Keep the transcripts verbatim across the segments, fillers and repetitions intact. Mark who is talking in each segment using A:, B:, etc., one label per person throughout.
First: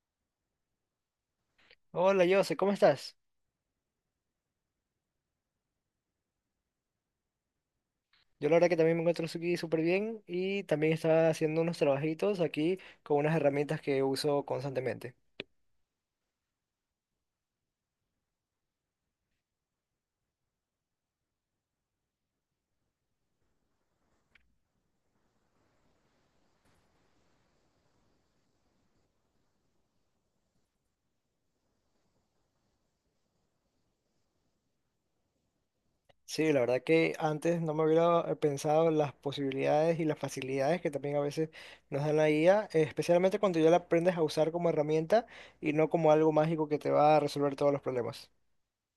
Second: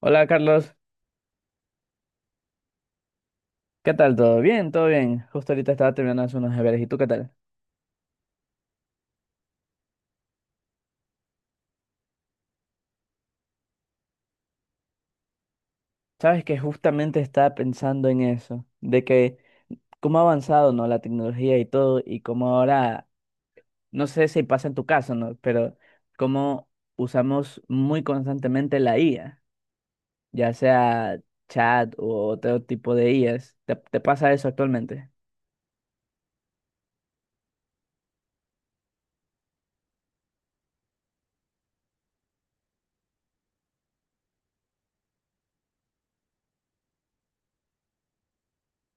A: Hola Carlos,
B: Hola, Jose, ¿cómo estás?
A: ¿qué tal? ¿Todo bien? ¿Todo bien? Justo ahorita estaba terminando de hacer unos deberes. ¿Y tú qué tal?
B: Yo la verdad que también me encuentro aquí súper bien y también estaba haciendo unos trabajitos aquí con unas herramientas que uso constantemente.
A: Sabes que justamente estaba pensando en eso, de que cómo ha avanzado, ¿no? La tecnología y todo, y cómo ahora, no sé si pasa en tu caso, ¿no? Pero cómo usamos muy constantemente la I A, ya sea chat o otro tipo de I As. ¿Te, te pasa eso actualmente?
B: Sí, la verdad que antes no me hubiera eh, pensado las posibilidades y las facilidades que también a veces nos dan la I A, eh, especialmente cuando ya la aprendes a usar como herramienta y no como algo mágico que te va a resolver todos los problemas.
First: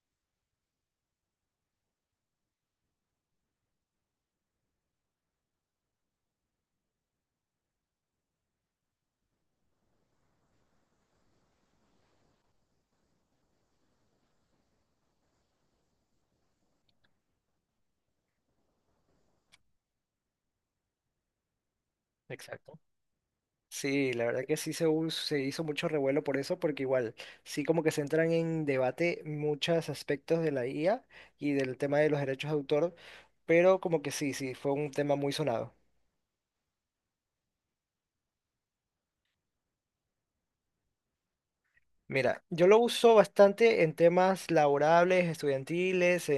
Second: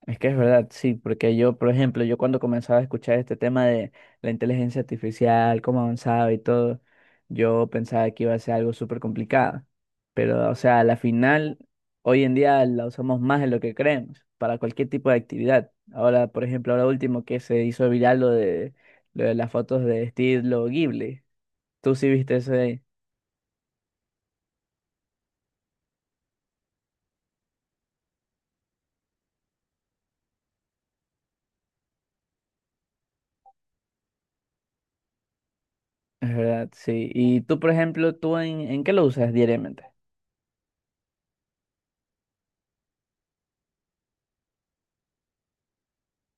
A: Es que es verdad, sí, porque yo, por ejemplo, yo cuando comenzaba a escuchar este tema de la inteligencia artificial, cómo avanzaba y todo, yo pensaba que iba a ser algo súper complicado. Pero, o sea, a la final, hoy en día la usamos más de lo que creemos, para cualquier tipo de actividad. Ahora, por ejemplo, ahora último que se hizo viral lo de, lo de las fotos de estilo Ghibli. Tú sí viste eso de
B: Exacto.
A: ahí.
B: Sí, la verdad que sí se, hu- se hizo mucho revuelo por eso, porque igual sí como que se entran en debate muchos aspectos de la I A y del tema de los derechos de autor, pero como que sí, sí, fue un tema muy sonado.
A: Es verdad, sí. Y tú, por ejemplo, ¿tú en, en qué lo usas diariamente?
B: Mira, yo lo uso bastante en temas laborables, estudiantiles,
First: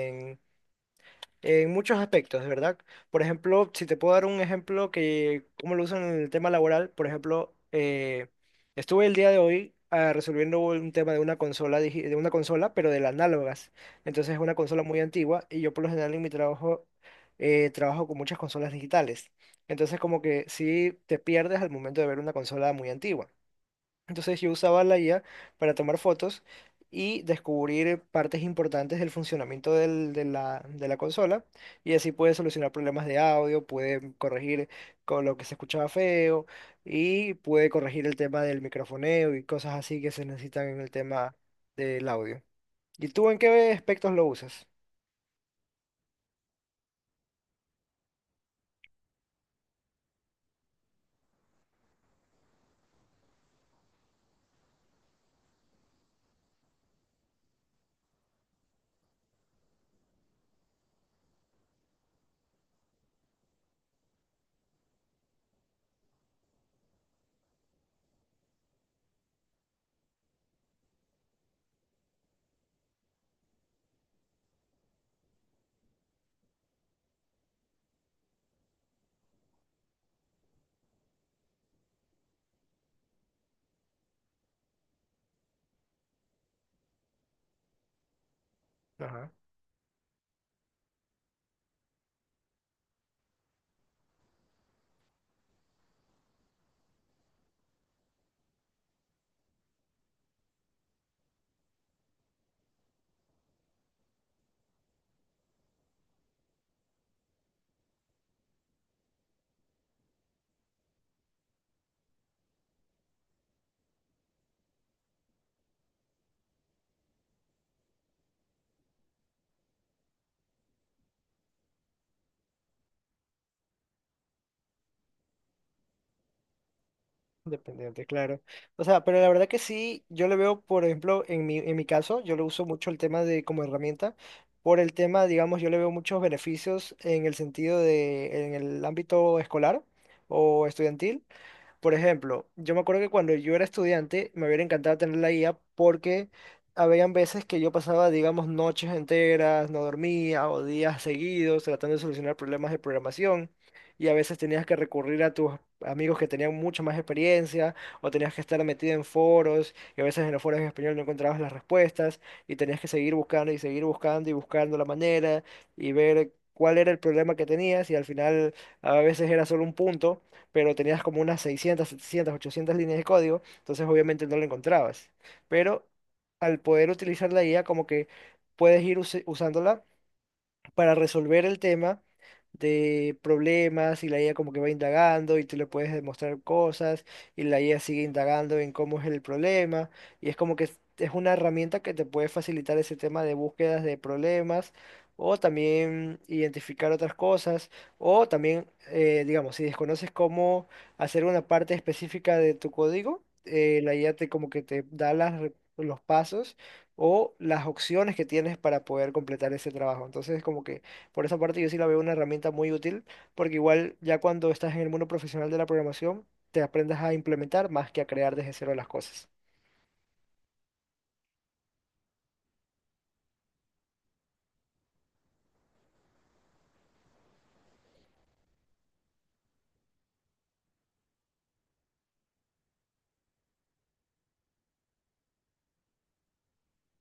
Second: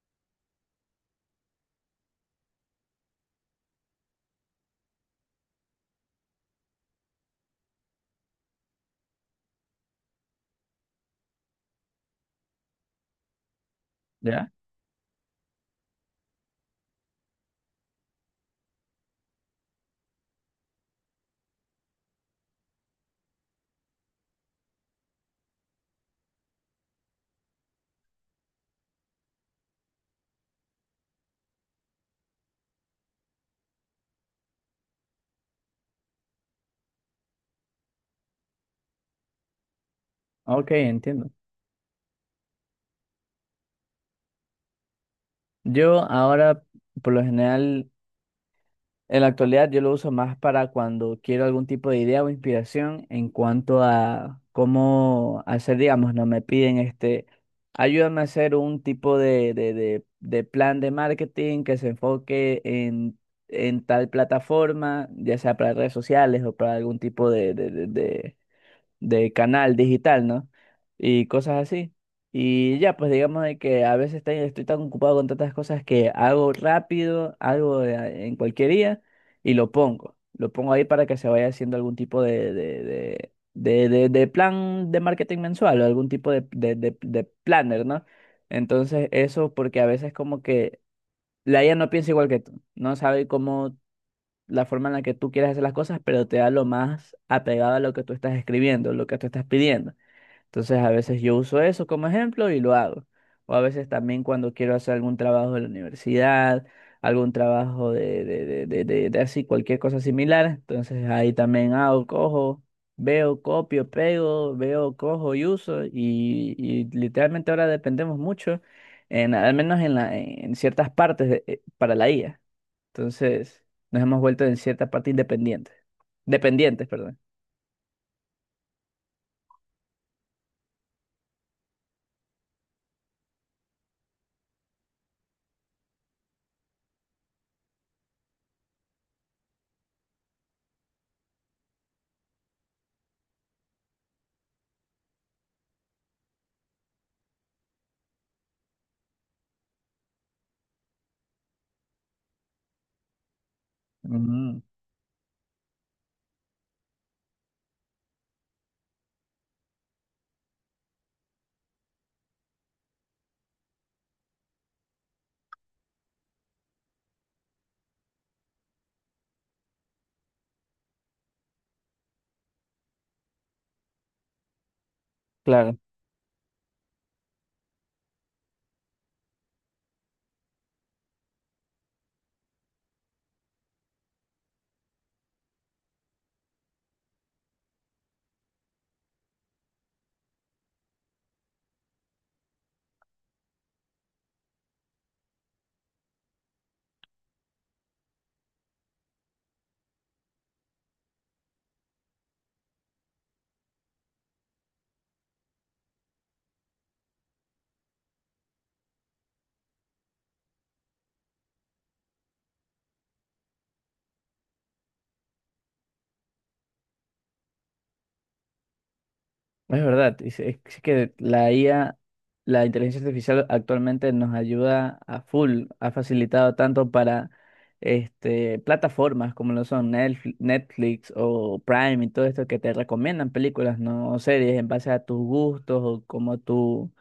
B: en muchos aspectos, de verdad. Por ejemplo, si te puedo dar un ejemplo que, cómo lo usan en el tema laboral, por ejemplo, eh, estuve el día de hoy ah, resolviendo un tema de una consola, digi- de una consola, pero de las análogas. Entonces es
A: ¿Ya?
B: una consola muy antigua y yo por lo general en mi trabajo eh, trabajo con muchas consolas digitales. Entonces como que sí te pierdes al momento de ver una consola muy antigua. Entonces yo usaba la I A para tomar fotos y descubrir partes importantes del funcionamiento del- de la, de la consola y así puede solucionar problemas de audio, puede corregir con lo que se escuchaba feo y puede corregir el tema del microfoneo y cosas así que se necesitan
A: Ok,
B: en el
A: entiendo.
B: tema del audio. ¿Y tú en qué aspectos lo usas?
A: Yo ahora, por lo general, en la actualidad, yo lo uso más para cuando quiero algún tipo de idea o inspiración en cuanto a cómo hacer, digamos, no me piden este, ayúdame a hacer un tipo de, de, de, de plan de marketing que se enfoque en, en tal plataforma, ya sea para redes sociales o para algún tipo de, de, de, de de canal digital, ¿no? Y cosas así. Y ya, pues digamos de que a veces estoy, estoy tan ocupado con tantas cosas que hago rápido, algo de- en cualquier día y lo pongo. Lo pongo ahí para que se vaya haciendo algún tipo de, de, de, de, de- de plan de marketing mensual o algún tipo de, de, de, de planner, ¿no? Entonces
B: Ajá.
A: eso porque a veces como que la I A no piensa igual que tú, no sabe cómo la forma en la que tú quieres hacer las cosas, pero te da lo más apegado a lo que tú estás escribiendo, lo que tú estás pidiendo. Entonces, a veces yo uso eso como ejemplo y lo hago. O a veces también cuando quiero hacer algún trabajo de la universidad, algún trabajo de, de, de, de, de- de así, cualquier cosa similar. Entonces, ahí también hago, cojo, veo, copio, pego, veo, cojo y uso. Y, y literalmente ahora dependemos mucho, en, al menos en, la, en ciertas partes de- eh, para la I A. Entonces, nos hemos vuelto en cierta parte independientes. Dependientes, perdón.
B: Dependiente, claro. O sea, pero la verdad que sí, yo le veo, por ejemplo, en mi, en mi caso, yo lo uso mucho el tema de como herramienta, por el tema, digamos, yo le veo muchos beneficios en el sentido de, en el ámbito escolar o estudiantil. Por ejemplo, yo me acuerdo que cuando yo era estudiante me hubiera encantado tener la guía porque habían veces que yo pasaba, digamos, noches enteras, no dormía o días seguidos tratando de solucionar problemas de programación y a veces
A: Ujú,
B: tenías que recurrir a tus amigos que tenían mucha más experiencia o tenías que estar metido en foros y a veces en los foros en español no encontrabas las respuestas y tenías que seguir buscando y seguir buscando y buscando la manera y ver cuál era el problema que tenías y al final a veces era solo un punto pero tenías como unas seiscientas setecientas ochocientas líneas de código, entonces obviamente no lo encontrabas.
A: claro,
B: Pero al poder utilizar la I A, como que puedes ir usi- usándola para resolver el tema de problemas y la I A como que va indagando y tú le puedes demostrar cosas y la I A sigue indagando en cómo es el problema y es como que es es una herramienta que te puede facilitar ese tema de búsquedas de problemas o también identificar otras cosas o también, eh, digamos, si desconoces cómo hacer una parte específica de tu código, eh, la I A te como que te da las, re- los pasos o las opciones que tienes para poder completar ese trabajo. Entonces, como que por esa parte yo sí la veo una herramienta muy útil, porque igual ya cuando estás en el mundo profesional de la programación, te aprendas a implementar más que a crear desde cero las cosas.
A: es verdad. y se- Es, que la I A, la inteligencia artificial actualmente nos ayuda a full, ha facilitado tanto para este, plataformas como lo son Netfl- Netflix o Prime y todo esto que te recomiendan películas, ¿no? O series en base a tus gustos o como tú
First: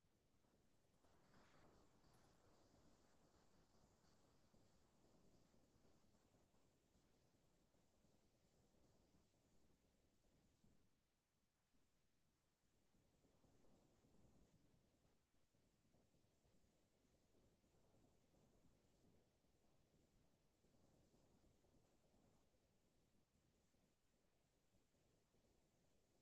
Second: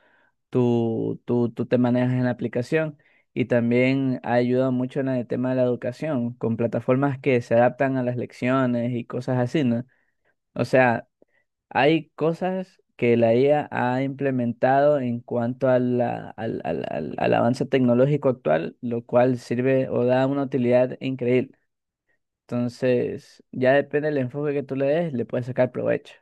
A: tú, tú, tú te manejas en la aplicación y también ha ayudado mucho en el tema de la educación, con plataformas que se adaptan a las lecciones y cosas así, ¿no? O sea, hay cosas que la I A ha implementado en cuanto a la- al, al, al, al avance tecnológico actual, lo cual sirve o da una utilidad increíble. Entonces, ya depende del enfoque que tú le des, le puedes sacar provecho.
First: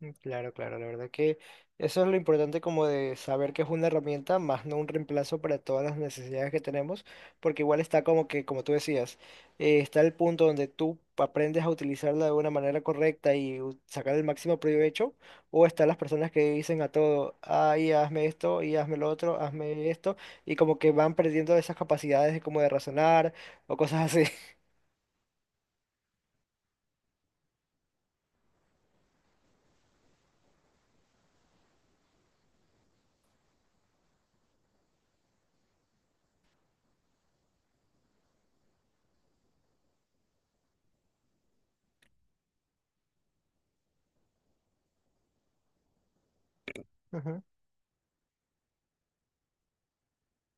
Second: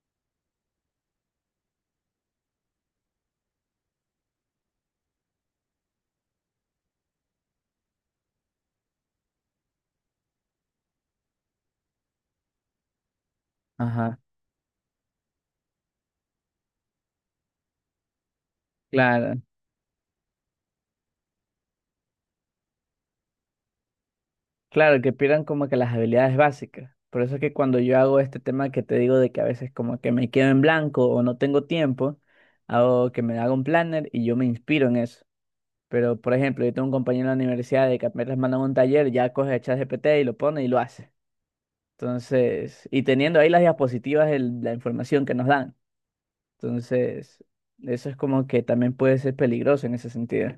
B: Mm, Claro, claro, la verdad que eso es lo importante como de saber que es una herramienta, más no un reemplazo para todas las necesidades que tenemos, porque igual está como que, como tú decías, eh, está el punto donde tú aprendes a utilizarla de una manera correcta y u- sacar
A: Ajá,
B: el máximo provecho, o están las personas que dicen a todo, ay, hazme esto, y hazme lo otro,
A: claro.
B: hazme esto, y como que van perdiendo esas capacidades de como de razonar o cosas así.
A: Claro, que pierdan como que las habilidades básicas. Por eso es que cuando yo hago este tema que te digo de que a veces como que me quedo en blanco o no tengo tiempo, hago que me haga un planner y yo me inspiro en eso. Pero, por ejemplo, yo tengo un compañero en la universidad de que apenas mandan un taller, ya coge G P T y lo pone y lo hace. Entonces, y teniendo ahí las diapositivas de la información que nos dan. Entonces, eso es como que también puede ser peligroso en ese sentido.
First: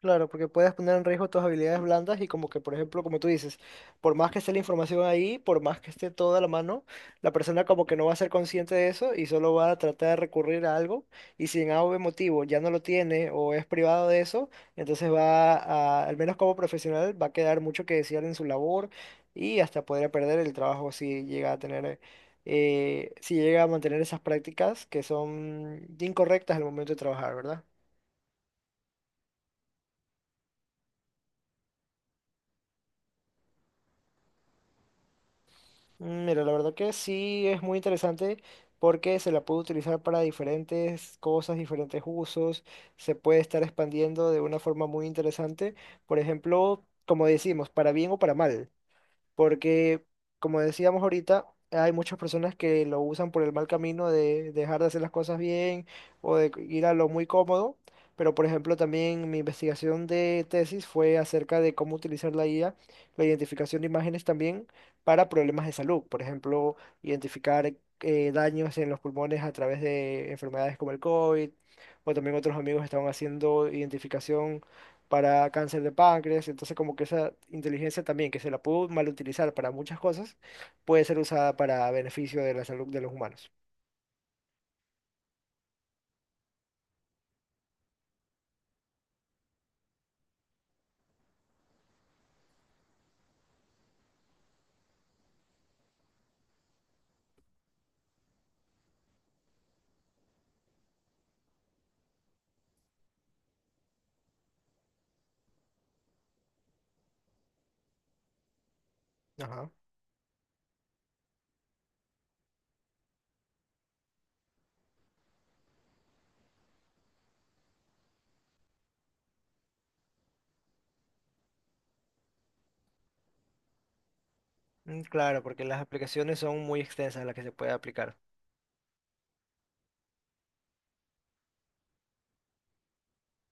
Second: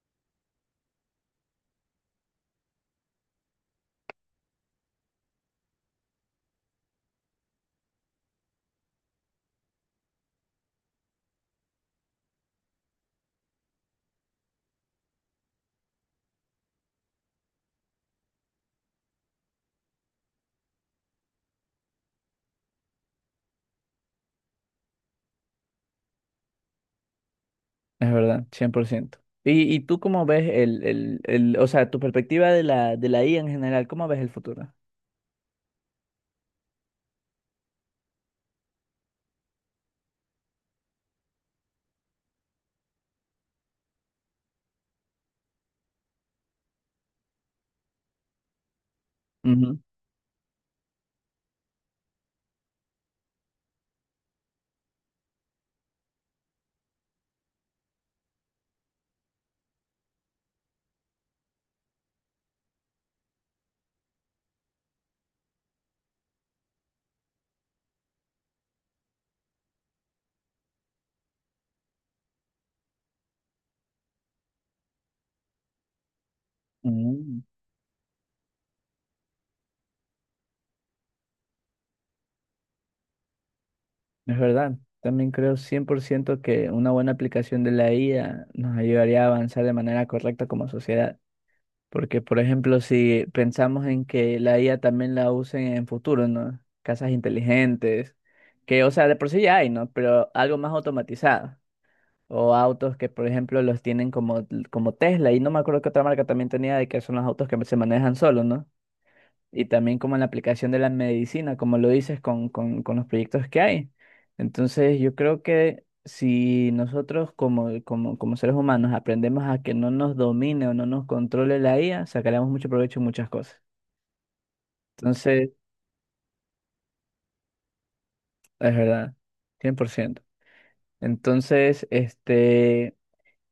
B: Claro, porque puedes poner en riesgo tus habilidades blandas y como que, por ejemplo, como tú dices, por más que esté la información ahí, por más que esté toda a la mano, la persona como que no va a ser consciente de eso y solo va a tratar de recurrir a algo y si en A o B motivo ya no lo tiene o es privado de eso, entonces va a, al menos como profesional, va a quedar mucho que desear en su labor y hasta podría perder el trabajo si llega a tener, eh, si llega a mantener esas prácticas que son incorrectas al momento de trabajar, ¿verdad?
A: Es verdad, cien por ciento. ¿Y, y tú cómo ves el, el, el, o sea, tu perspectiva de la, de la I A en general, cómo ves el futuro?
B: Mm, Mira, la verdad que sí es muy interesante porque se la puede utilizar para diferentes cosas, diferentes usos, se puede estar expandiendo de una forma muy interesante, por ejemplo, como decimos, para bien o para mal
A: Ujú.
B: porque, como decíamos ahorita, hay muchas personas que lo usan por el mal camino de dejar de hacer las cosas bien o de ir a lo muy cómodo. Pero, por ejemplo, también mi investigación de tesis fue acerca de cómo utilizar la I A, la identificación de imágenes también para problemas de salud. Por ejemplo, identificar eh, daños en los pulmones a través de enfermedades como el cóvid, o también otros amigos estaban haciendo identificación para cáncer de páncreas, entonces como que esa
A: Mm,
B: inteligencia también que se la pudo mal utilizar para muchas cosas, puede ser usada para beneficio de la salud de los humanos.
A: es verdad, también creo cien por ciento que una buena aplicación de la I A nos ayudaría a avanzar de manera correcta como sociedad. Porque, por ejemplo, si pensamos en que la I A también la usen en futuro, ¿no? Casas inteligentes, que, o sea, de por sí ya hay, ¿no? Pero algo más automatizado. O autos que, por ejemplo, los tienen como, como Tesla. Y no me acuerdo qué otra marca también tenía de que son los autos que se manejan solos, ¿no? Y
B: Ajá.
A: también como en la aplicación de la medicina, como lo dices con, con, con los proyectos que hay. Entonces, yo creo que si nosotros como, como, como seres humanos aprendemos a que no nos domine o no nos controle la I A, sacaremos mucho provecho en muchas cosas.
B: Mm, Claro,
A: Entonces,
B: porque las aplicaciones son muy extensas las que se puede aplicar.
A: es verdad, cien por ciento. Entonces, este...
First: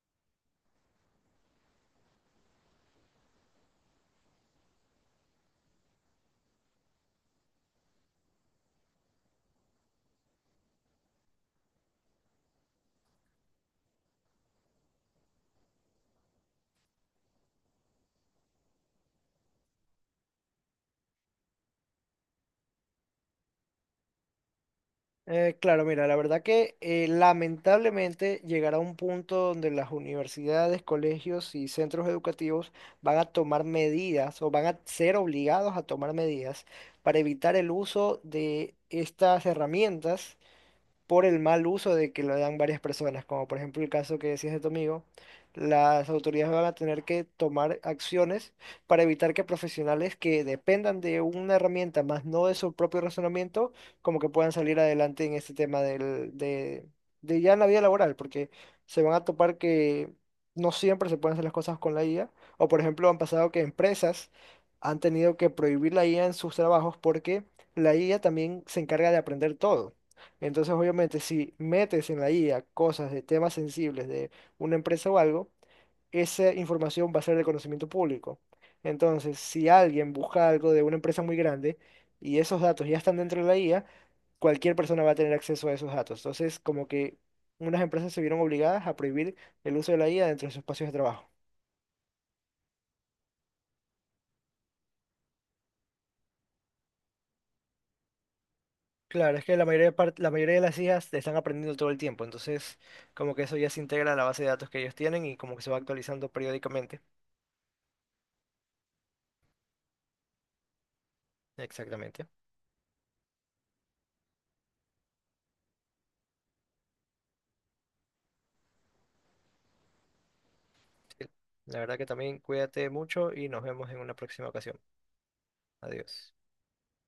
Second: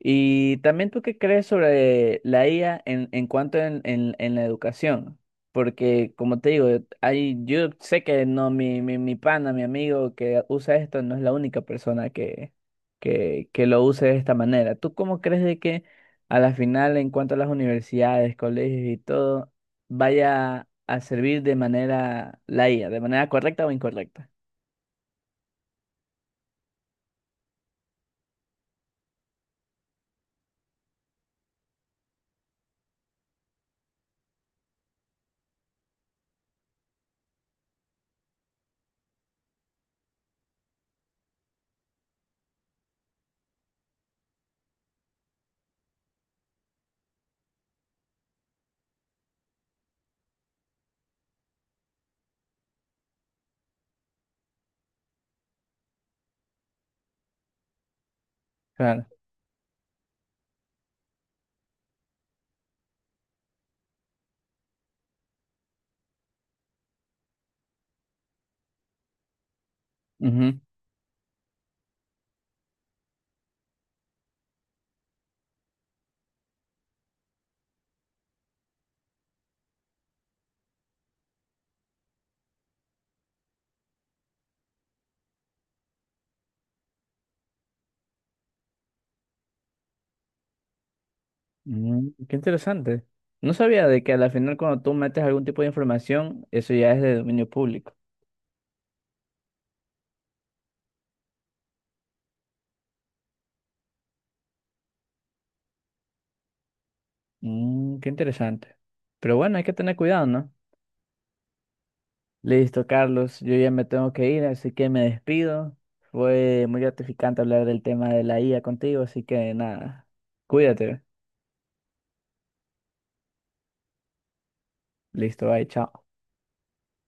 A: Y también tú qué crees sobre la I A en, en cuanto en, en, en la educación, porque como te digo, hay, yo sé que no, mi, mi, mi pana, mi amigo que usa esto no es la única persona que, que, que lo use de esta manera. ¿Tú cómo crees de que a la final en cuanto a las universidades, colegios y todo, vaya a servir de manera la I A, de manera correcta o incorrecta?
B: Eh, claro, mira, la verdad que eh, lamentablemente llegará un punto donde las universidades, colegios y centros educativos van a tomar medidas o van a ser obligados a tomar medidas para evitar el uso de estas herramientas por el mal uso de que lo dan varias personas, como por ejemplo el caso que decías de tu amigo, las autoridades van a tener que tomar acciones para evitar que profesionales que dependan de una herramienta, más no de su propio razonamiento, como que puedan salir adelante en este tema del, de, de ya en la vida laboral, porque se
A: Claro.
B: van a topar que no siempre se pueden hacer las cosas con la I A, o por ejemplo han pasado que empresas han tenido que prohibir la I A en sus trabajos porque la I A también se encarga de aprender todo.
A: Ujú.
B: Entonces, obviamente, si metes en la I A cosas de temas sensibles de una empresa o algo, esa información va a ser de conocimiento público. Entonces, si alguien busca algo de una empresa muy grande y esos datos ya están dentro de la I A, cualquier persona va a tener acceso a esos datos. Entonces, como que unas empresas se vieron obligadas a prohibir el uso de la I A dentro de sus espacios de trabajo.
A: Mm, qué interesante. No sabía de que a la final cuando tú metes algún tipo de información, eso ya es de dominio público.
B: Claro, es que la mayoría de par- la mayoría de las I As te están aprendiendo todo el tiempo, entonces como que eso ya se integra a la base de datos que ellos tienen y como que se va actualizando periódicamente.
A: Mm, qué interesante. Pero bueno, hay que tener cuidado, ¿no?
B: Exactamente.
A: Listo, Carlos, yo ya me tengo que ir, así que me despido. Fue muy gratificante hablar del tema de la I A contigo, así que nada, cuídate.
B: La verdad que también cuídate mucho y nos vemos en una próxima ocasión.
A: Listo, bye, chao.
B: Adiós.